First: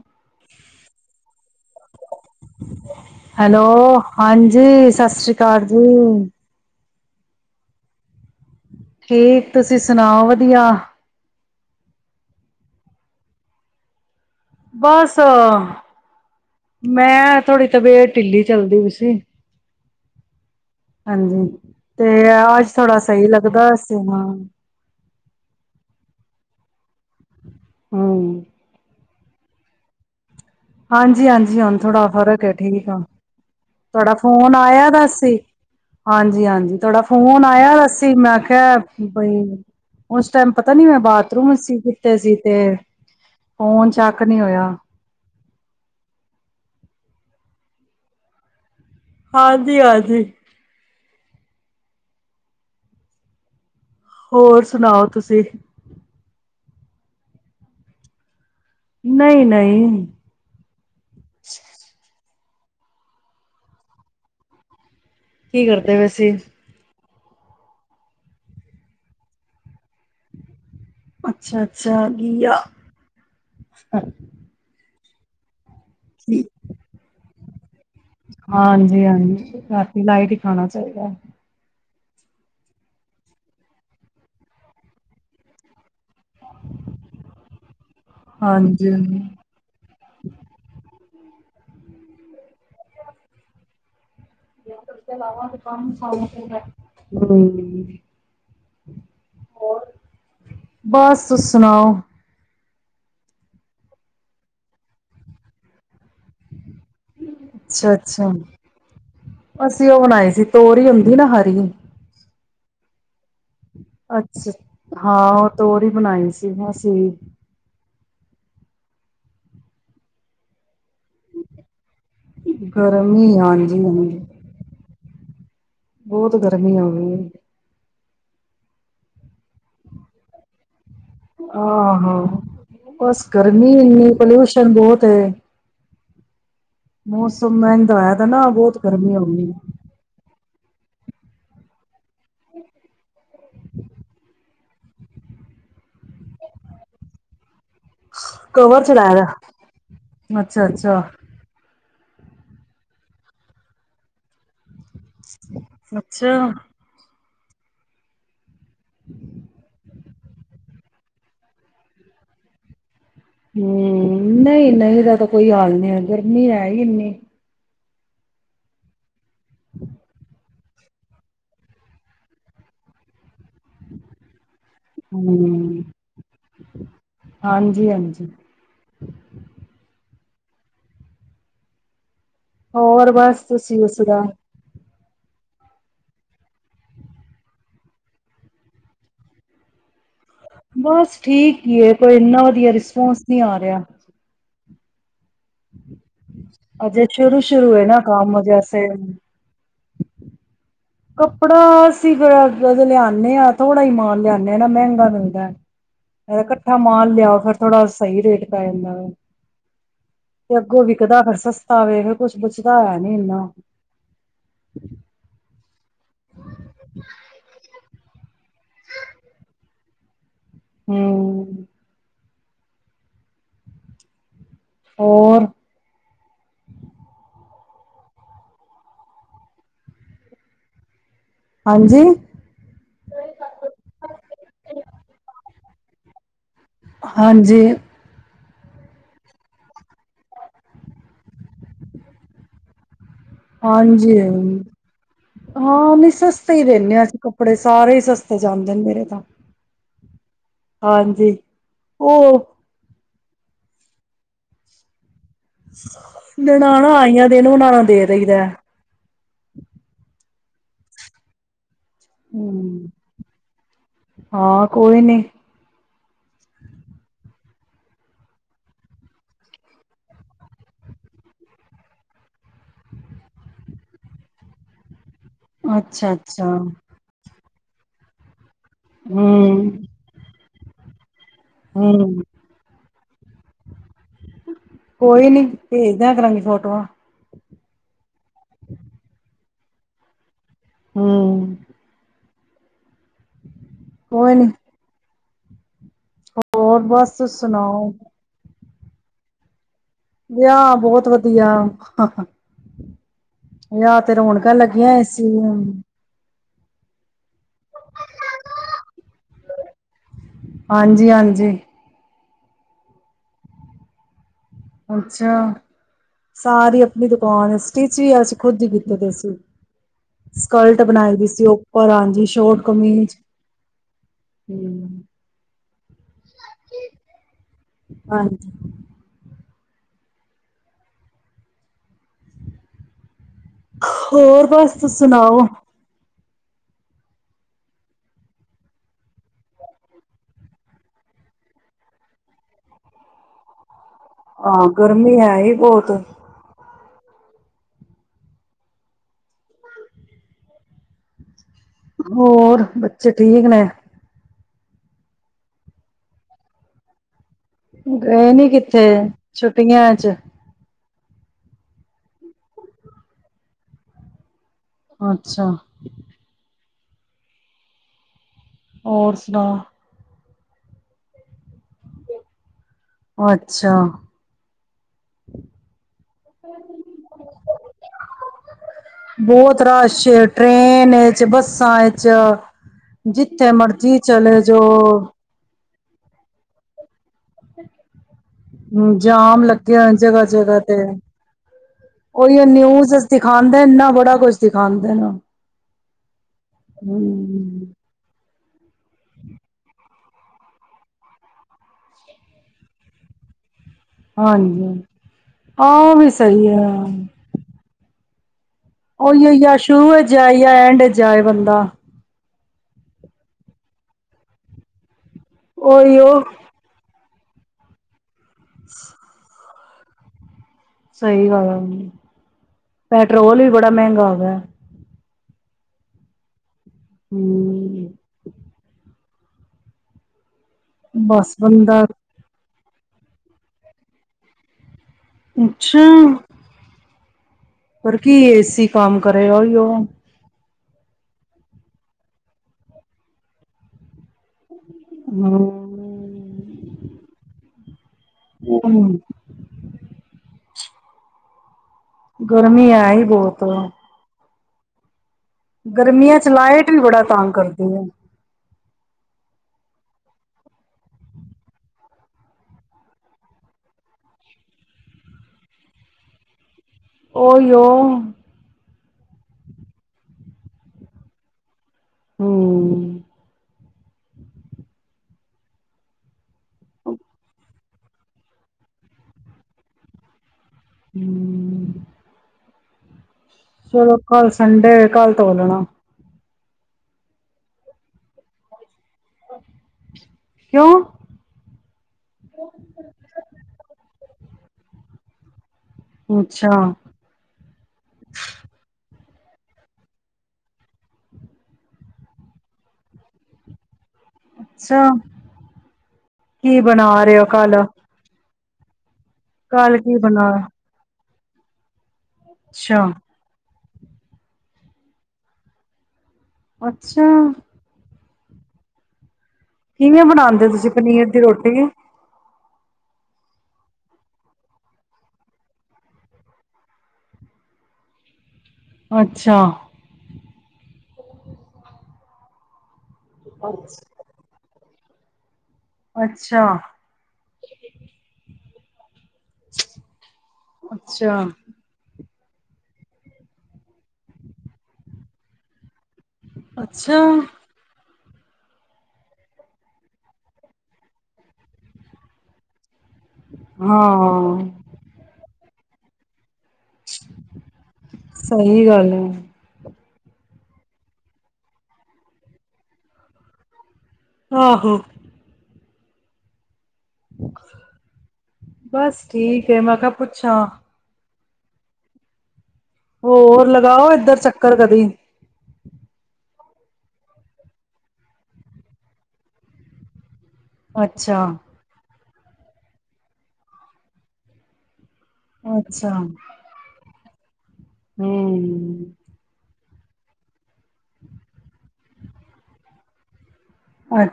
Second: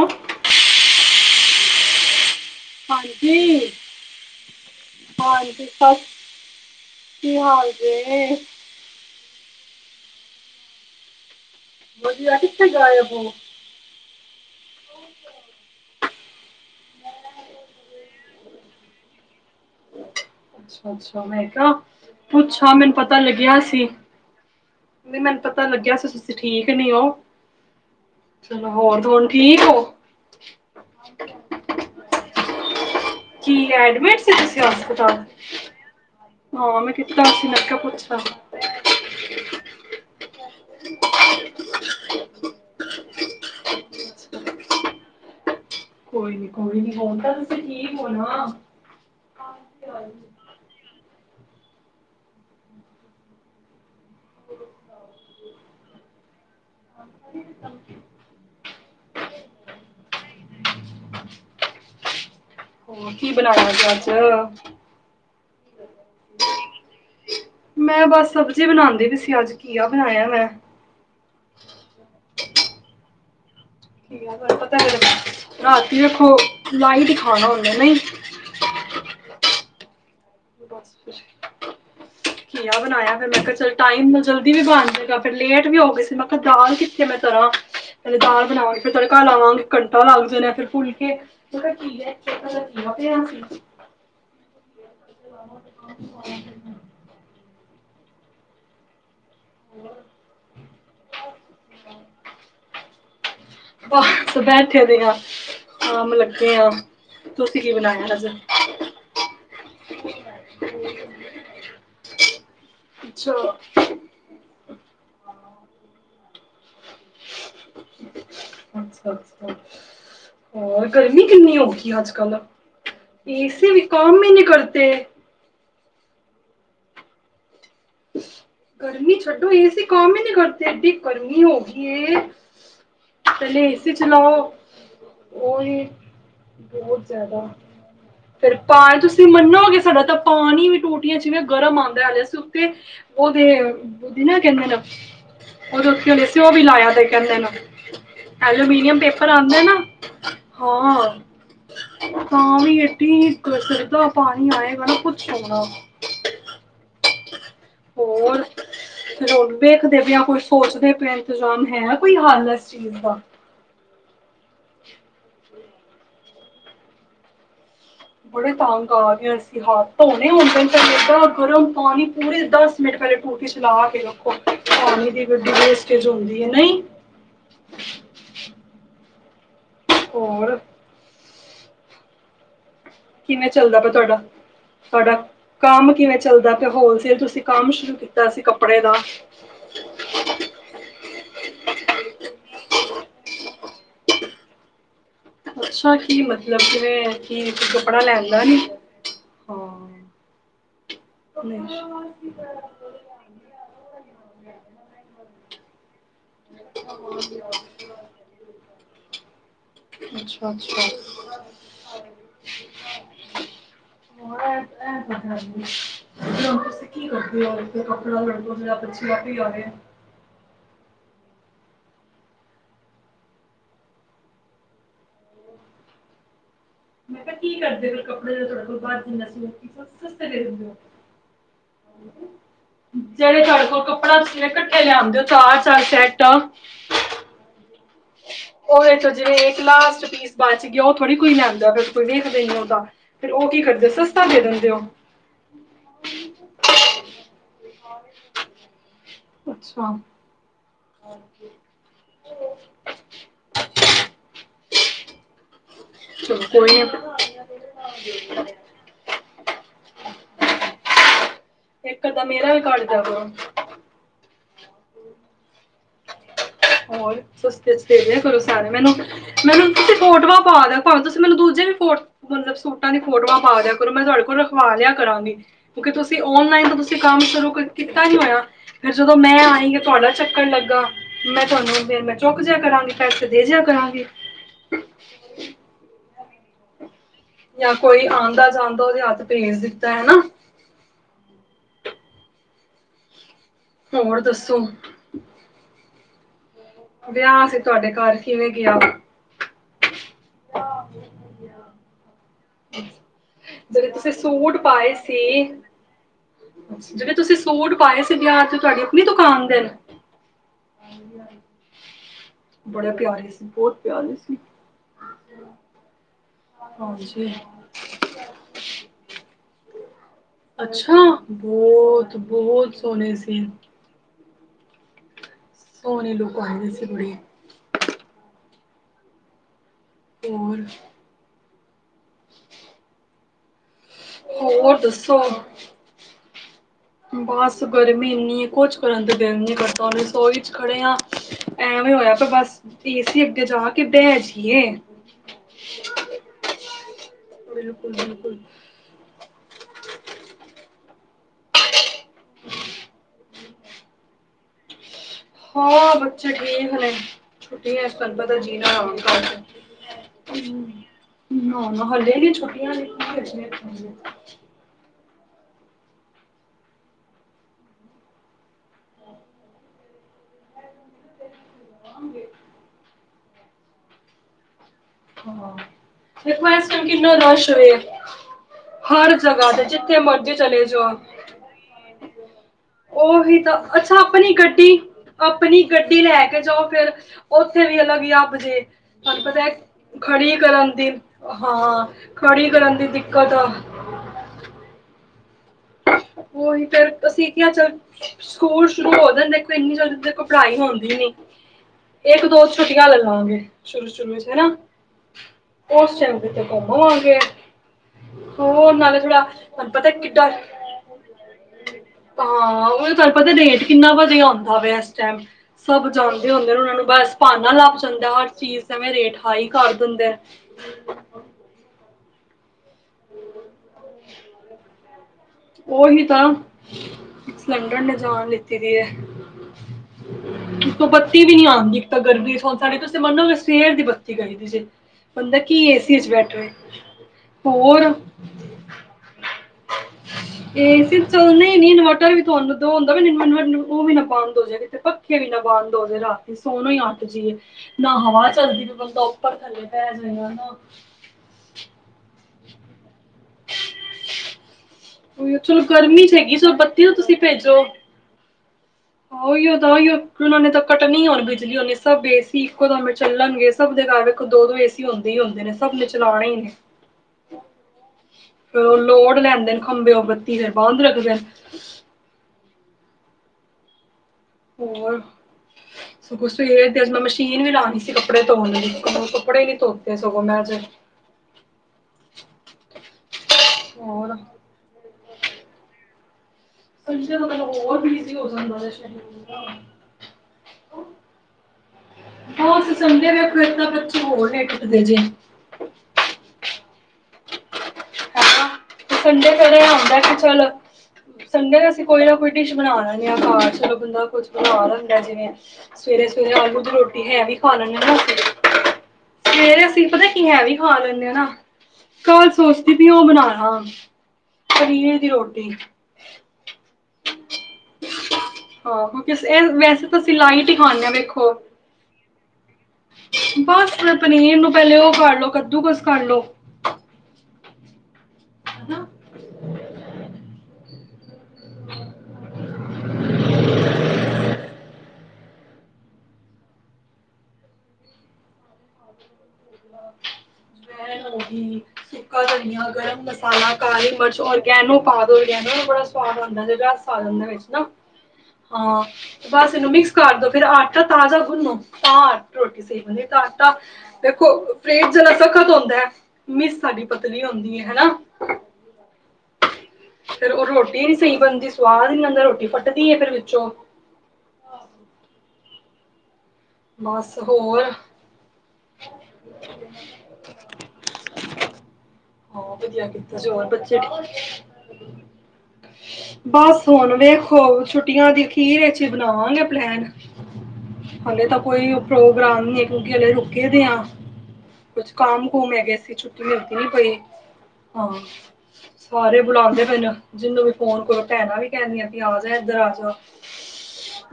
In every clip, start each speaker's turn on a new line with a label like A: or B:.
A: ਹ
B: ਹੈਲੋ ਹਾਂਜੀ ਸਤਿ ਸ੍ਰੀ ਅਕਾਲ ਜੀ
A: ਕੀ ਹਾਲ ਜੇ
B: ਠੀਕ ਤੁਸੀਂ ਸੁਣਾਓ ਵਧੀਆ
A: ਕਿੱਥੇ ਗਾਇਬ ਹੋ
B: ਬਸ ਮੈਂ ਥੋੜੀ ਤਬੀਅਤ ਢਿੱਲੀ ਚੱਲਦੀ ਪਈ ਈ ਸੀ
A: ਅੱਛਾ ਅੱਛਾ ਮੈਂ
B: ਹਾਂਜੀ
A: ਕਿਹਾ
B: ਤੇ ਅੱਜ
A: ਪੁੱਛਾ ਮੈਨੂੰ
B: ਥੋੜਾ
A: ਪਤਾ
B: ਸਹੀ
A: ਲੱਗਿਆ
B: ਲੱਗਦਾ
A: ਸੀ
B: ਹਾਂ
A: ਮੈਨੂੰ ਪਤਾ ਲੱਗਿਆ ਸੀ ਤੁਸੀਂ ਠੀਕ ਠੀਕ ਨੀ ਉਹ
B: ਹਮ
A: ਚਲੋ ਹੋਰ ਹੁਣ ਠੀਕ ਓ
B: ਹਾਂਜੀ, ਹਾਂਜੀ ਹੁਣ ਥੋੜਾ ਫ਼ਰਕ ਏ। ਠੀਕ ਆ।
A: ਕੀ
B: ਤੁਹਾਡਾ
A: ਐਡਮਿਟ ਸੀ
B: ਫੋਨ
A: ਤੁਸੀਂ
B: ਆਇਆ ਦਾ
A: ਹਸਪਤਾਲ
B: ਸੀ, ਹਾਂਜ, ਹਾਂਜੀ
A: ਹਾਂ ਮੈਂ
B: ਤੁਹਾਡਾ
A: ਕੀਤਾ
B: ਫੋਨ
A: ਸੀ ਮੈਂ
B: ਆਇਆ
A: ਕਿਹਾ
B: ਦਾ ਸੀ,
A: ਪੁੱਛਾਂ
B: ਮੈਂ ਖਿਆ ਬਈ ਉਸ ਟਾਈਮ ਪਤਾ ਨੀ ਮੈਂ ਬਾਥਰੂਮ ਸੀ ਕਿੱਥੇ ਸੀ ਤੇ ਫੋਣ ਚੱਕ ਨੀ ਹੋਇਆ।
A: ਕੋਈ ਨੀ ਕੋਈ ਨੀ ਹਣ ਤਾਂ ਤੁਸੀਂ ਠੀਕ ਹੋ ਨਾ।
B: ਹਾਂਜੀ- ਹਾਂਜੀ ਹੋਰ ਸੁਣਾਓ ਤੁਸੀਂ।
A: [inaudible]
B: ਨਹੀਂ-ਨਹੀਂ
A: ਹੋਰ ਕੀ ਬਣਾਯਾ ਜੇ ਅਜ ਸੀ ਆੱਜ?
B: ਕੀ ਕਰਦੇ ਵੇ ਸੀੇ?
A: ਮੈਂ ਬਸ ਸਬਜ਼ੀ ਬਣਾਉਂਦੀ ਪੀ ਸੀ ਅੱਜ ਘੀਆ ਬਣਾਇਆ ਹੋਯਾ।
B: ਅੱਛਾ-ਅੱਛਾ ਗੀਆ।
A: ਘੀਆ ਮੈਨ ਪਤਾ ਰਾਤੀ ਵੇਖੋ, ਲਾਈਟ ਖਾਣਾ ਹੁੰਦੈ ਨਹੀਂ।
B: ਹਾਂ ਹਾਂਜੀ- ਹਾਂਜੀ ਰਾਤੀ ਲਾਈਟ ਖਾਣਾ
A: ਬਸ
B: ਚਾਹੀਦੈ।
A: ਫਿਰ ਘੀਆ ਬਣਾਇਆ, ਫਿਰ ਮੈਂ ਕਿਹਾ ਚੱਲ ਟਾਈਮ ਜਲਦੀ ਵੀ ਬਣ ਜੇਗਾ। ਫਿਰ ਲੇਟ ਵੀ ਹੋ ਗਏ ਤੇ ਮੈਂ ਕਿਹਾ ਦਾਲ ਕਿੱਥੇ ਮੈਂ ਧਰਾਂ ਪਹਿਲੇ ਦਾਲ ਬਣਾਵਾਂਗੀ
B: ਹਾਂਜੀ
A: ਫਿਰ ਤੜਕਾ ਲਾਵਾਂਗੇ ਘੰਟਾ ਲੱਗ ਜਾਣਾ ਫੇਰ ਫੁਲਕੇ [inaudible] ਕੀਦਾ ਕੀ ਵਪਿਆ ਸੀ।
B: [inaudible] ਹੂੰ [inaudible] ਹੋਰ ਬਸ ਸੁਣਾਓ।
A: ਬੱਹ ਬੈਠੇ ਦੇ ਆ ਕਾਮ ਲੱਗੇ ਆ। ਤੁਸੀਂ ਕੀ
B: ਅੱਛਾ-
A: ਬਣਾਇਆ ਅੱਜ
B: ਅੱਛਾ ਅਸੀਂ ਔਹ ਬਣਾਏ ਸੀ ਤੋਰੀ ਹੁੰਦੀ ਏ ਨਾ ਹਰੀ।
A: ਅੱਛਾ।
B: ਅੱਛਾ ਛ ਹਾਂ, ਔਹ ਤੋਰੀ ਬਣਾਈ ਸੀ ਬਸ। [unintelligible]
A: ਅੱਛਾ-ਅੱਛਾ ਹੋਰ। ਗਰਮੀ ਕਿੰਨੀ ਹੋ ਗਈ ਅੱਜ- ਕੱਲ,
B: ਗਰਮੀ
A: ਏ ਸੀ
B: ਹਾਂਜੀ
A: ਵੀ
B: ਹਾਂਜੀ
A: ਕੰਮ ਹੀ ਨਹੀਂ ਕਰਦੇ।
B: ਬਹੁਤ ਗਰਮੀ ਹੋ ਗਈਂ ਏ।
A: ਗਰਮੀ ਛੱਡੋ ਏ ਸੀ ਕਮ ਹੀ ਨਹੀਂ ਕਰਤੇ ਏਡੀ
B: ਆਹ ਹਾਂ, ਬਸ ਗਰਮੀ ਇਨੀ ਪੋਲਊਸ਼ਨ ਬਹੁਤ ਏ
A: ਉਹ ਬਹੁਤ ਜ਼ਿਆਦਾ,
B: ਦਾ ਨਾ
A: ਫਿਰ
B: ਬਹੁਤ
A: ਘਾਰ
B: ਗਰਮੀ ਹੋ
A: ਤੁਸੀਂ
B: ਗਈ
A: ਮੰਨੋਗੇ ਸਾਡਾ ਤਾਂ ਘਾ ਪਾਣੀ ਵੀ ਟੋਟੀਆਂ ਚ ਨਾ ਗਰਮ ਆਂਦਾ। ਹਲੇ ਸੁ- ਤੇ ਔਹਦੇੁ ਨਾ ਕਹਿੰਦੇ ਨੇ ਔਹਦੇ ਰਖੇ ਹੋਏ ਸਿਓ ਵੀ ਲਾਇਆ ਤੇ ਬ ਟੈ ਨ
B: ਕਵਰ
A: ਐਲੂਮੀਨੀਅਮ
B: ਚੜਾਇਆ
A: ਪੇਪਰ
B: ਦਾ
A: ਆਉਂਦੇ ਨਾ,
B: ਅੱਛਾ ਅੱਛਾ
A: ਹਾਂ। ਤਾਂ ਵੀ ਏਡੀ ਕਸਰਦਾ ਪਾਣੀ ਆਏਗਾ ਨਾ ਕੁਛ ਹੋਣਾ
B: ਅੱਛਾ
A: ਹੋਰ ਫਿਰ ਉਹਨੂੰ ਵੇਖਦੇ ਪਏ ਆ ਕੋਈ ਸੋਚਦੇ ਪਏ ਇੰਤਜ਼ਾਮ ਹੈ ਕੋਈ ਹੱਲ ਇਸ ਚੀਜ਼ ਦਾ
B: ਹੂੰ ਨਹੀਂ ਨਹੀਂ ਦਾ ਤਾਂ ਕੋਈ ਹੱਲ ਨਹੀਂ ਗਰਮੀ ਹੈ ਹੀ ਇਨੀ
A: ਬੜੇ ਤੰਗ ਆ ਗਏ ਅਸੀਂ ਹੱਥ ਧੋਣੇ ਹੁੰਦੇ ਨੇ ਏਦਾਂ ਗਰਮ ਪਾਣੀ ਪੂਰੇ ਦਸ ਮਿੰਟ ਪਹਿਲੇ ਟੂਟੀ ਚਲਾ ਕੇ ਰੱਖੋ ਪਾਣੀ ਦੀ ਵੱਡੀ
B: ਹਮ
A: ਵੇਸਟੇਜ ਹੁੰਦੀ ਹੈ ਨਹੀਂ
B: ਹਾਂਜੀ ਹਾਂਜੀ
A: ਹੋਰ
B: ਹੋਰ ਬਸ
A: ਕਿਵੇਂ
B: ਤੁਸੀਂ
A: ਚੱਲਦਾ ਪਿਆ ਤੁਹਾਡਾ
B: ਉਸਦਾ
A: ਤੁਹਾਡਾ ਕੰਮ ਕਿਵੇਂ ਚੱਲਦਾ ਪਿਆ ਹੋਲਸੇਲ ਤੁਸੀਂ ਕੰਮ ਸ਼ੁਰੂ ਕੀਤਾ ਸੀ ਕੱਪੜੇ ਦਾ
B: ਸੋਸ ਨੀ ਆ ਰਿਹਾ
A: ਅੱਛਾ ਅੱਛਾ ਕੀ ਮਤਲਬ ਕਿ
B: ਅਜੇ
A: ਮੈਂ
B: ਸ਼ੁਰੂ
A: ਕਿ
B: ਸ਼ੁਰੂ ਹੈ ਨਾ
A: ਕੱਪੜਾ
B: ਕੰਮ
A: ਲੈਂਦਾ ਨੀ
B: ਜੈਸੇ
A: ਹਾਂ ਨਹੀਂ
B: ਕੱਪੜਾ ਅਸੀਂ ਲਿਆਂਨੇ ਆ ਹਾਂ ਥੋੜ੍ਹਾ ਹੀ ਮਾਲ ਲਿਆਦੇ ਆ ਨਾ ਮਹਿੰਗਾ ਦਾ ਇਕੱਠਾ ਮਾਲ ਲਿਆ ਫੇਰ ਥੋੜਾ ਸਹੀ ਰੇਟ ਪੈ ਜਾਂਦਾ ਵਾ
A: ਅੱਛਾ
B: ਤੇ
A: ਅੱਛਾ
B: ਅੱਗੋਂ
A: ਹੋ
B: ਵਿਕਦਾ ਫਿਰ ਸਸਤਾ ਵੇ ਫਿਰ ਕੁਛ ਬਚਦਾ ਹੈ ਨੀ ਇੰਨਾ
A: ਤੁਸੀਂ ਕੀ ਕਰ ਦਿਓ ਕੱਪੜ੍ਹੇ [inaudible] ਆ ਗਏ
B: ਹੂੰ ਹੋਰ
A: ਮੈਂ ਕਿਹਾ ਕੀ ਕਰਦੇ ਹੋ ਕੱਪੜਾ ਜਿਹੜਾ ਤੁਹਾਡੇ ਕੋਲ ਬੱਚ ਜਾਂਦਾ ਸਸਤੇ ਦੇ ਦਿੰਦੇ ਹੋ
B: ਹਾਂਜੀ
A: ਜਿਹੜੇ ਤੁਹਾਡੇ ਕੋਲ ਕੱਪੜਾ ਇਕੱਠਾ ਲਿਆਂਦੇ ਹੋ ਚਾਰ ਸੈੱਟ ਆ
B: ਹਾਂਜੀ
A: ਉਹਦੇ ਚ ਜਿਵੇਂ ਇੱਕ ਲਾਸਟ ਪੀਸ ਬੱਚ ਗਿਆ ਉਹ ਥੋੜ੍ਹੀ ਕੋਈ ਲੈਂਦਾ [inaudible] ਨਹੀਂ ਹੋ ਤਾਂ ਫਿਰ ਉਹ ਕੀ ਕਰਦੇ
B: ਹਾਂਜੀ
A: ਸਸਤਾ ਦੇ ਦਿੰਦੇ
B: ਹਾਂ ਨਹੀਂ ਸਸਤੇ ਹੀ ਦਿਨੇ ਆ ਅਸੀਂ ਕੱਪੜੇ ਸਾਰੇ ਹੀ ਸਸਤੇ ਜਾਂਦੇ ਨੇ ਮੇਰੇ ਤਾਂ
A: ਅੱਛਾ
B: ਹਾਂਜੀ ਉਹ
A: ਚਲੋ ਕੋਈ
B: ਨਨਾਣਾ ਆਈਆਂ ਤੇ ਉਹਨਾਂ ਨੂੰ ਦੇ ਦਈਦਾ।
A: ਨਹੀਂ ਇੱਕ ਅੱਧਾ ਮੇਰਾ ਵੀ ਕੱਢ
B: ਹੂੰ
A: ਦਿਆ ਕਰੋ
B: ਹਾਂ ਕੋਈ ਨੀ
A: ਹੋਰ ਸਸਤੇ ਚ ਦੇ ਦਿਆ ਕਰੋ ਸਾਰੇ ਮੈਨੂੰ ਮੈਨੂੰ ਤੁਸੀਂ ਫੋਟੋਆਂ ਪਾ ਦਿਓ ਭਾਵੇਂ ਤੁਸੀਂ ਮੈਨੂੰ ਦੂਜੇ ਵੀ ਮਤਲਬ ਸੂਟਾਂ ਦੀ ਫੋਟੋਆਂ ਪਾ ਦਿਆ ਕਰੋ ਮੈਂ ਤੁਹਾਡੇ ਕੋਲ ਰੱਖਵਾਂ ਲਿਆ ਕਰਾਂਗੀ ਕਿਉਂਕਿ
B: ਅੱਛਾ
A: ਤੁਸੀਂ
B: ਅੱਛਾ
A: ਔਨਲਾਈਨ ਤੋਂ ਤੁਸੀਂ ਕੰਮ ਸ਼ੁਰੂ ਕੀਤਾ ਨੀ ਹੋਇਆ ਫਿਰ ਜਦੋਂ ਮੈਂ ਆਈਂ ਆ
B: ਹੂੰ
A: ਤੁਹਾਡਾ ਚੱਕ ਪੱਕਣ ਲੱਗਾ ਮੈਂ ਤੁਹਾਨੂੰ ਮੈਂ
B: ਹੂੰ
A: ਚੁਕ ਜਿਹਾ ਕਰਾਂਗੀ ਪੈਸੇ ਦੇ ਜਾਣ ਕਰਾਂਗੇ
B: ਕੋਈ ਨਹੀਂ ਭੇਜਦਾ ਕਰਾਂਗੇ ਫੋਟੋਆਂ
A: ਜਾਂ ਕੋਈ ਆਉਂਦਾ ਜਾਂਦਾ ਉਹਦੇ ਹੱਥ ਭੇਜ ਦਿੱਤਾ ਹਨਾ
B: ਹਮ
A: ਹੋਰ
B: ਕੋਈ ਨੀ
A: ਦੱਸੋ
B: ਹੋਰ ਬਸ
A: ਵਿਆਹ ਸੀ ਤੁਹਾਡੇ
B: ਸੁਣਾਓ
A: ਘਰ [unintelligible]
B: ਵਿਆਹ ਬਹੁਤ ਵਧੀਆ
A: ਜਿਹੜੇ
B: ਵਿਆਹ
A: ਤੁਸੀਂ
B: ਤੇ ਰੋਣਕ ਲੱਗੀਆਂ ਏ
A: ਜਿੜਂ ਤੁਸੀਂ ਸੂਟ ਪਾਏ ਸੀ ਬਹਾਰ ਚ ਤੁਹਾਡੀ ਆਪਣੀ ਦੁਕਾਨ ਦੇ
B: ਹਾਂਜੀ ਹਾਂਜੀ
A: ਬੜੇ ਪਿਆਰੇ ਸੀ ਬਹੁਤ ਪਿਆਰੇ ਸੀ
B: ਅੱਛਾ ਸਾਰੀ ਆਪਣੀ
A: ਹਾਂਜੀ,
B: ਦੁਕਾਨ ਸਟਿਚ ਵੀ ਹੈ ਅਸੀਂ ਖੁੱਦ ਹੀਤੇ ਦੇ ਸੀ ਸਕਰਟ
A: ਅੱਛਾ
B: ਬਣਾਈ ਗ ਸੀ ਉੱਪਰ ਆਜੀ ਸ਼ੋਟ
A: ਬਹੁਤ-ਬਹੁਤ ਸੋਹਣੇ
B: ਕਮੀਜ਼
A: ਸੀ।
B: ਹਮ
A: ਉਹ ਨਹੀਂ ਲੋਕ ਆਏਦੇ ਸੀ ਬੜੀ
B: ਹਾਂਜੀ
A: ਹੋਰ
B: ਹੋਰ ਬਸ ਤੁਸੀ ਸੁਣਾਓ
A: ਬਸ ਗਰਮੀ ਇੰਨੀ ਕੁਝ ਕਰਨ ਦੇ ਦਿਨ ਨੀ ਕਰਦਾ ਉਹਨੇ ਰਸੋਈ ਚ ਖੜੇ ਆ ਐਵੇਂ ਹੋਇਆ ਪਰ ਬਸ ਏਸੀ ਅੱਗੇ ਜਾ ਕੇ ਬਹਿ ਜੀਏ।
B: ਹਾਂ ਗਰਮੀ ਹੈ ਹੀ ਬਹੁਤ
A: ਬਿਲਕੁਲ ਬਿਲਕੁਲ
B: ਹੋਰ ਬੱਚੇ ਠੀਕ ਨੇ
A: ਹਾਂ ਬੱਚਾ ਠੀਕ ਨੇ ਛੁੱਟੀ ਤੁਹਾਨੂੰ
B: ਗਏ
A: ਪਤਾ
B: ਨੀ
A: ਜੀ ਨਾ
B: ਕਿੱਥੇ
A: ਆਉਣ
B: ਛੁੱਟੀਆਂ ਚ
A: ਹ ਮੁਹੱਲੇ ਦੀ ਛੋਟੀਆਂ ਨੇ।
B: ਅੱਛਾ! ਹੋਰ ਸੁਣਾਓ? ਅੱਛਾ!
A: ਦੇਖੋ ਇਸ ਟਾਈਮ ਕਿੰਨਾ ਰਸ਼ ਹੋਹੇ ਹਰ ਜਗ੍ਹਾ
B: ਬਹੁਤ
A: ਤੇ ਜਿੱਥੇ
B: ਰਸ਼ ਏ
A: ਮਰਜ਼ੀ ਚਲੇ
B: ਟ੍ਰੇਨ
A: ਜਾਓ
B: ਚ ਬੱਸਾਂ ਵਿਚ
A: ਉਹੀ
B: ਜਿੱਥੇ
A: ਤਾਂ ਅੱਛਾ
B: ਮਰਜ਼ੀ
A: ਆਪਣੀ
B: ਚਲੇ
A: ਗੱਡੀ
B: ਜਾਓ
A: ਆਪਣੀ ਗੱਡੀ ਲੈ ਕੇ ਜਾਓ ਫਿਰ ਉੱਥੇ ਵੀ ਅਲੱਗ ਆ।
B: ਹੂੰ ਜਾਮ ਲੱਗੇਿਆ ਜਗ੍ਹਾ- ਜਗ੍ਹਾ
A: ਕਰਨ
B: ਤੇ।
A: ਦੀ ਹਾਂ
B: ਉਹੀ
A: ਖੜੀ ਕਰਨ ਦੀ
B: ਨਿਊਜ
A: ਦਿੱਕਤ ਆ
B: ਦਿਿਖਾਂਦੇ ਇਨਾ ਬੜਾ ਕੁਝ ਦਿਿਖਾਂਦੇ ਨੇ ਓਹ।
A: ਉਹੀ ਤੇ ਅਸੀਂ ਕਿਹਾ ਚੱਲ ਸਕੂਲ ਸ਼ੁਰੂ ਹੋ ਜਾਣ ਦੇਖੋ ਇੰਨੀ ਜਲਦੀ ਦੇਖੋ ਪੜ੍ਹਾਈ ਹੁੰਦੀ ਨੀ ਇੱਕ, ਦੋ ਛੁੱਟੀਆਂ ਲ ਗਾਂਗੇ। ਸ਼ੁਰੂ-ਸ਼ੁਰੂ ਚ ਹੈਨਾ
B: ਹਾਂਜੀ ਹਾਂ ਉਹ
A: ਉਸ
B: ਵੀ
A: ਟਾਈਮ ਕਿਤੇ
B: ਸਹੀ ਹੈ
A: ਘੁੰਮੋ [unintelligible] ਆਗੇ। ਉਹ ਨਾਲੇ ਥੋੜਾ ਤੁਹਾਨੂੰ ਪਤਾ ਕਿੱਡਾ-
B: ਪੈਣਡ ਜਾਏ ਬੰਦਾ।
A: ਹਾਂ ਉਹ ਤੁਹਾਨੂੰ ਪਤਾ ਰੇਟ ਕਿੰਨਾ ਵਧੀਆ ਹੁੰਦਾ ਵੇ। ਮ [unintelligible] ਸਭ
B: ਉਹੀਓ
A: ਜਾਣਦੇ ਹੁੰਦੇ ਨੇ ਉਹਨਾਂ ਨੂੰ ਬਸ। ਭਾਨਾ ਲੱਭ ਜਾਂਦਾ ਅਜ। ਚੀਜ਼ ਸਮੇਂ ਰੇਟ ਹਾਈ। ਕਰ ਦਿੰਦੇ
B: ਸਹੀ ਗੱਲ ਹੈ, ਪੈਟਰੋਲ ਵੀ ਬੜਾ ਮਹਿੰਗਾ ਹੋ ਗਿਆ।
A: ਉਹੀ ਤਾਂ। ਸਿਲੰਡਰ
B: ਹੂੰ
A: ਨੇ ਜਾਣ ਲਿੱਤੀ ਪੀ ਏ [unintelligible] ਚ ਬੱਤੀ ਵੀ
B: ਬਸ
A: ਨੀ ਆਉਂਦੀ
B: ਬੰਦਾ
A: ਇੱਕ ਤਾਂ ਗਰਮੀ ਸੋ- ਸਾਡੀੇ ਤੁਸੀਂ ਮੰਨੋਗੇ ਸਵੇਰ ਦੀ ਬੱਤੀ ਗਈ ਵੇ ਜੇ। ਬੰਦੇ ਕੀ
B: ਅੱਛਾ
A: ਏਸੀ ਚ ਬੈਠਾ ਰਹੇ।
B: ਪਰ ਕੀ ਏਸੀ ਕੰਮ ਕਰੇ ਉਹੀੳ।
A: ਇਹ ਸਿਰਫ ਚੱਲਣੇ ਹੀ ਨੀ ਇਨਵਰਟਰ ਵੀ ਤੁਹਾਨੂੰ ਦ [unintelligible] ਹੁੰਦਾ ਵੀ ਇਨਵਟਰ ਉਹ ਵੀ ਨਾ ਬੰਦ ਹੋ ਜਾਵੇ। ਤੇ ਪੱਖੇ ਵੀ ਨਾ ਬੰਦ ਹੋ ਜੇ ਰਾਤੀ
B: ਹਮ
A: ਸੋਨ ਹੀ ਅੱਠ ਜਾਈਏ। ਨਾ ਹਵਾ ਚੱਲਦੀ ਵੀ ਬੰਦਾ ਉੱਪਰ ਥੱਲੇ। ਪੈਜ ਵਨਾ
B: ਗਰਮੀ ਹੈ, ਹੀ ਬਹੁਤ [unintelligible] ਤ
A: ਉਹੀ ਚਲੋ ਗਰਮੀ ਚ ਹੈਗੀ ਚਲੋ
B: ਲਾਈਟ ਵੀ
A: ਬੱਤੀ ਤੇ
B: ਬੜਾ
A: ਤੁਸੀਂ
B: ਤੰਗ
A: ਭੇਜੋ
B: ਕਰਦੀ ਹੈ
A: ਆਹ ਉਹੀ ਤਾਂ ਉਹਿ ਉਹਨਾਂ ਨੇ ਤਾਂ ਕੱਟਣੀ ਹੁਣ ਬਿਜਲੀ, ਉਹੇ ਸਭ ਏ ਸੀ ਇੱਕੋ ਦਮ ਚੱਲਣਗੇ, ਸਭ ਦੇ ਘਰ ਇੱਕ ਦੋ ਦੋ ਏ ਸੀ ਹੁੰਦੇ ਹੀ ਹੁੰਦੇ ਨੇ, ਸਭ ਨੇ ਚਲਾਉਣੇ ਹੀ ਨੇ।
B: ਉਹਿਉ
A: ਤੋੜ ਲੈਂਦੇ ਨੇ। ਖੰਬੇਉ ਬੱਤੀ ਤੇ ਬੰਦ ਰੱਖਦੇ ਨੇ।
B: ਹੂੰ।
A: ਹੋਰ ਕੁਛ ਸਵੇਰੇ ਤੇ ਅੱਜ ਮੈਂ ਮਸ਼ੀਨ ਵੀ ਲਾਣੀ- ਕੱਪੜੇ ਧੋਣ ਲਈ, ਕੱਪੜੇ ਨੀ ਧੋਤੇ ਸਗੋਂ ਮੈਂ ਅੱਜ।
B: ਹੂੰ।
A: [unintelligible]
B: ਚਲੋ
A: ਹੋਰ
B: ਕੱਲ ਸੰਡੇ ਐ ਕੱਲ ਧੋ ਲੈਣਾ।
A: ਸੰਡੇ ਨੂੰ ਮੈਨੂੰ ਹੋਰ ਬਿਜੀ ਹੋ ਜਾਂਦਾ ਏ ਸ਼ਡਿਊਲ।
B: ਕਿਉਂ
A: ਬਹੁਤ ਸੰਡੇ [inaudible] ਹੋਰ ਲੇਟ ਉੱਠ ਜੇ
B: ਅੱਛਾ।
A: ਹੈਨਾ ਤੇ ਸੰਡੇ ਫਿਰ ਇਹ ਹੁੰਦਾ ਕਿ ਚੱਲ ਸੰਡੇ ਦਾ ਅਸੀਂ ਕੋਈ ਨਾ ਕੋਈ ਡਿਸ਼ ਬਣਾ ਲੈਣੇ ਆ, ਘਰ ਚਲੋ ਬੰਦਾ ਕੁਛ ਬਣਾ
B: ਅੱਛਾ
A: ਲੈਂਦੇ, ਜਿਵੇਂ ਸਵੇਰੇ ਸਵੇਰੇ
B: ਕੀ
A: ਆਲੂ ਦੀ
B: ਬਣਾ
A: ਰੋਟੀ
B: ਰਹੇ ਹੋ
A: ਹੈਵੀ, ਖਾ
B: ਕੱਲ
A: ਲੈਣੇ ਨਾ ਸਵੇਰੇ। ਸਵੇਰੇ
B: ਕੱਲ
A: ਅਸੀਂ ਪਤਾ ਕੀ
B: ਬਣਾ
A: ਹੈਵੀ ਖਾ ਲੈਣੇ ਆ ਨਾ। ਕੱਲ
B: ਅੱਛਾ
A: ਦੀਦੀ ਉਹ ਬਣਾਣਾ। ਪਨੀਰ ਦੀ ਰੋਟੀ।
B: ਅੱਛਾ।
A: ਹਾਂ। ਇਹ ਵੈਸੇ ਤਾਂ
B: ਕਿਵੇਂ
A: ਅਸੀਂ
B: ਬਣਾਉਂਦੇ
A: ਲਾਈਟ ਹੀ
B: ਤੁਸੀਂ
A: ਖਾਣੇ ਆ,
B: ਪਨੀਰ ਦੀ
A: ਦੇਖੋ
B: ਰੋਟੀ
A: ਬਸ ਪਨੀਰ ਨੂੰ ਪਹਿਲੇ ਉਹ ਕਰ ਲੋ ਕੱਦੂਕਸ ਕਰ ਲੋ।
B: ਅੱਛਾ। ਅੱਛਾ। ਅੱਛਾ।
A: [unintelligible]
B: ਅੱਛਾ
A: ਸੁੱਕਾ ਧਨੀਆ, ਗਰਮ ਮਸਾਲਾ, ਕਾਲੀ ਮਿਰਚ, ਔਰਗੈਨੋ ਪਾਂ ਦੇਵੋ, ਔਰਗੈਨੋ ਬੜਾ ਸਵਾਦ ਆਂਦਾ,
B: ਅੱਛਾ
A: ਜਿਹੜਾ [inaudible] ਦੇ ਵਿੱਚ ਨਾ ਹਾਂ, ਬਸ ਇਹਨੂੰ ਮਿਕਸ ਕਰ ਦੋ, ਫੇਰ ਆਟਾ ਤਾਜ਼ਾ ਗੁੰਨੋ, ਤਾਂ ਰੋਟੀ ਆਟਾ
B: ਹਾਂ
A: ਦੇਖੋ ਜ਼ਰਾ ਸਖਤ ਹੁੰਦਾ ਮਿਸ ਸਾਡੀ ਪਤਲੀ ਹੁੰਦੀ ਹੈ, ਹਨਾ।
B: ਸਹੀ ਗੱਲ ਹੈ
A: ਫੇਰ ਰੋਟੀ ਨੀ ਸਹੀ ਬਣਦੀ, ਸਵਾਦ ਨੀ ਆਂਦਾ, ਰੋਟੀ ਫੱਟਦੀ ਹੈ, ਫੇਰ ਵਿੱਚੋਂ
B: ਆਹੋ।
A: ਬਸ ਹੋਰ
B: ਬਸ ਠੀਕ ਮੈਂ ਕਿਹਾਂ ਪੁੱਛਾਂ।
A: ਹਾਂ ਵਧੀਆ ਕੀਤਾ ਜੀ
B: ਹੋਰ
A: ਬੱਚੇ
B: ਲਗਾਓ
A: ਠੀਕ-
B: ਏਧਰ ਚੱਕਰ ਕਦੀਂ।
A: ਬਸ ਹੁਣ ਵੇਖੋ ਛੁੱਟੀਆਂ ਦੀ ਅਖੀਰ ਵਿੱਚ ਹੀ ਬਣਾਵਾਂਗੇ ਪਲੈਨ।
B: ਅੱਛਾ।
A: ਕੋਈ ਪ੍ਰੋਗਰਾਮ ਨੀਂ ਹੈਂ। ਕਿਉਂਕਿ ਹਲੇ ਰੁਕੇ ਦੇ ਆ ਕੁਛ ਕੰਮ ਕੂਮ ਹੈਗੇ
B: ਅੱਛਾ
A: ਸੀ। ਛੁੱਟੀ ਮਿਲ਼ਦੀ ਨੀਂ ਪਈ। ਹਾਂ,
B: ਹਮ
A: ਸਾਰੇ ਬੁਲਾਉਂਦੇ ਫਿਰ ਜਿਹਨੂੰ ਵੀ ਫ਼ੋਨ ਕਰੋਂ ਭੈਣਾਂ ਵੀ ਕਹਿੰਦੀਆਂ ਵੀ ਆ ਜਾਂ ਇੱਧਰ ਆ ਜਾਂ।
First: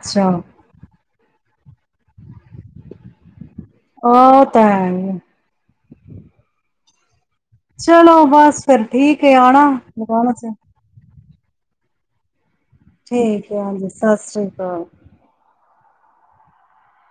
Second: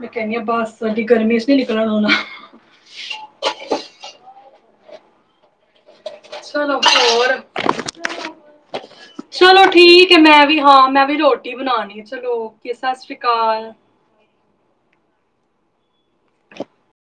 A: ਮੈਂ ਕਹਿਣੀ ਆ ਬਸ ਅਡੀ ਗਰਮੀ ਚ ਨੀਂ ਨਿਕਲਣ ਹੋਣਾਂ। [inaudible]
B: ਉਹ ਤਾਂ ਹੈ।
A: ਚਲੋਂ ਹੋਰ।
B: ਚਲੋ ਬਸ ਫ਼ਿਰ ਵੀ ਠੀਕ
A: ਚਲੋ
B: ਆਉਣਾਂ
A: ਠੀਕ ਹੈ
B: ਦੁਬਾਰਾ
A: ਮੈਂ
B: ਚ।
A: ਵੀ ਹਾਂ ਮੈਂ ਵੀ ਰੋਟੀ ਬਣਾਉਂਣੀ ਆ ਚਲੋਂ।
B: ਠੀਕ ਆ ਜੀ। ਸਤਿ ਸ਼੍ਰੀ ਅਕਾਲ। ਤਾਂ
A: [inaudible]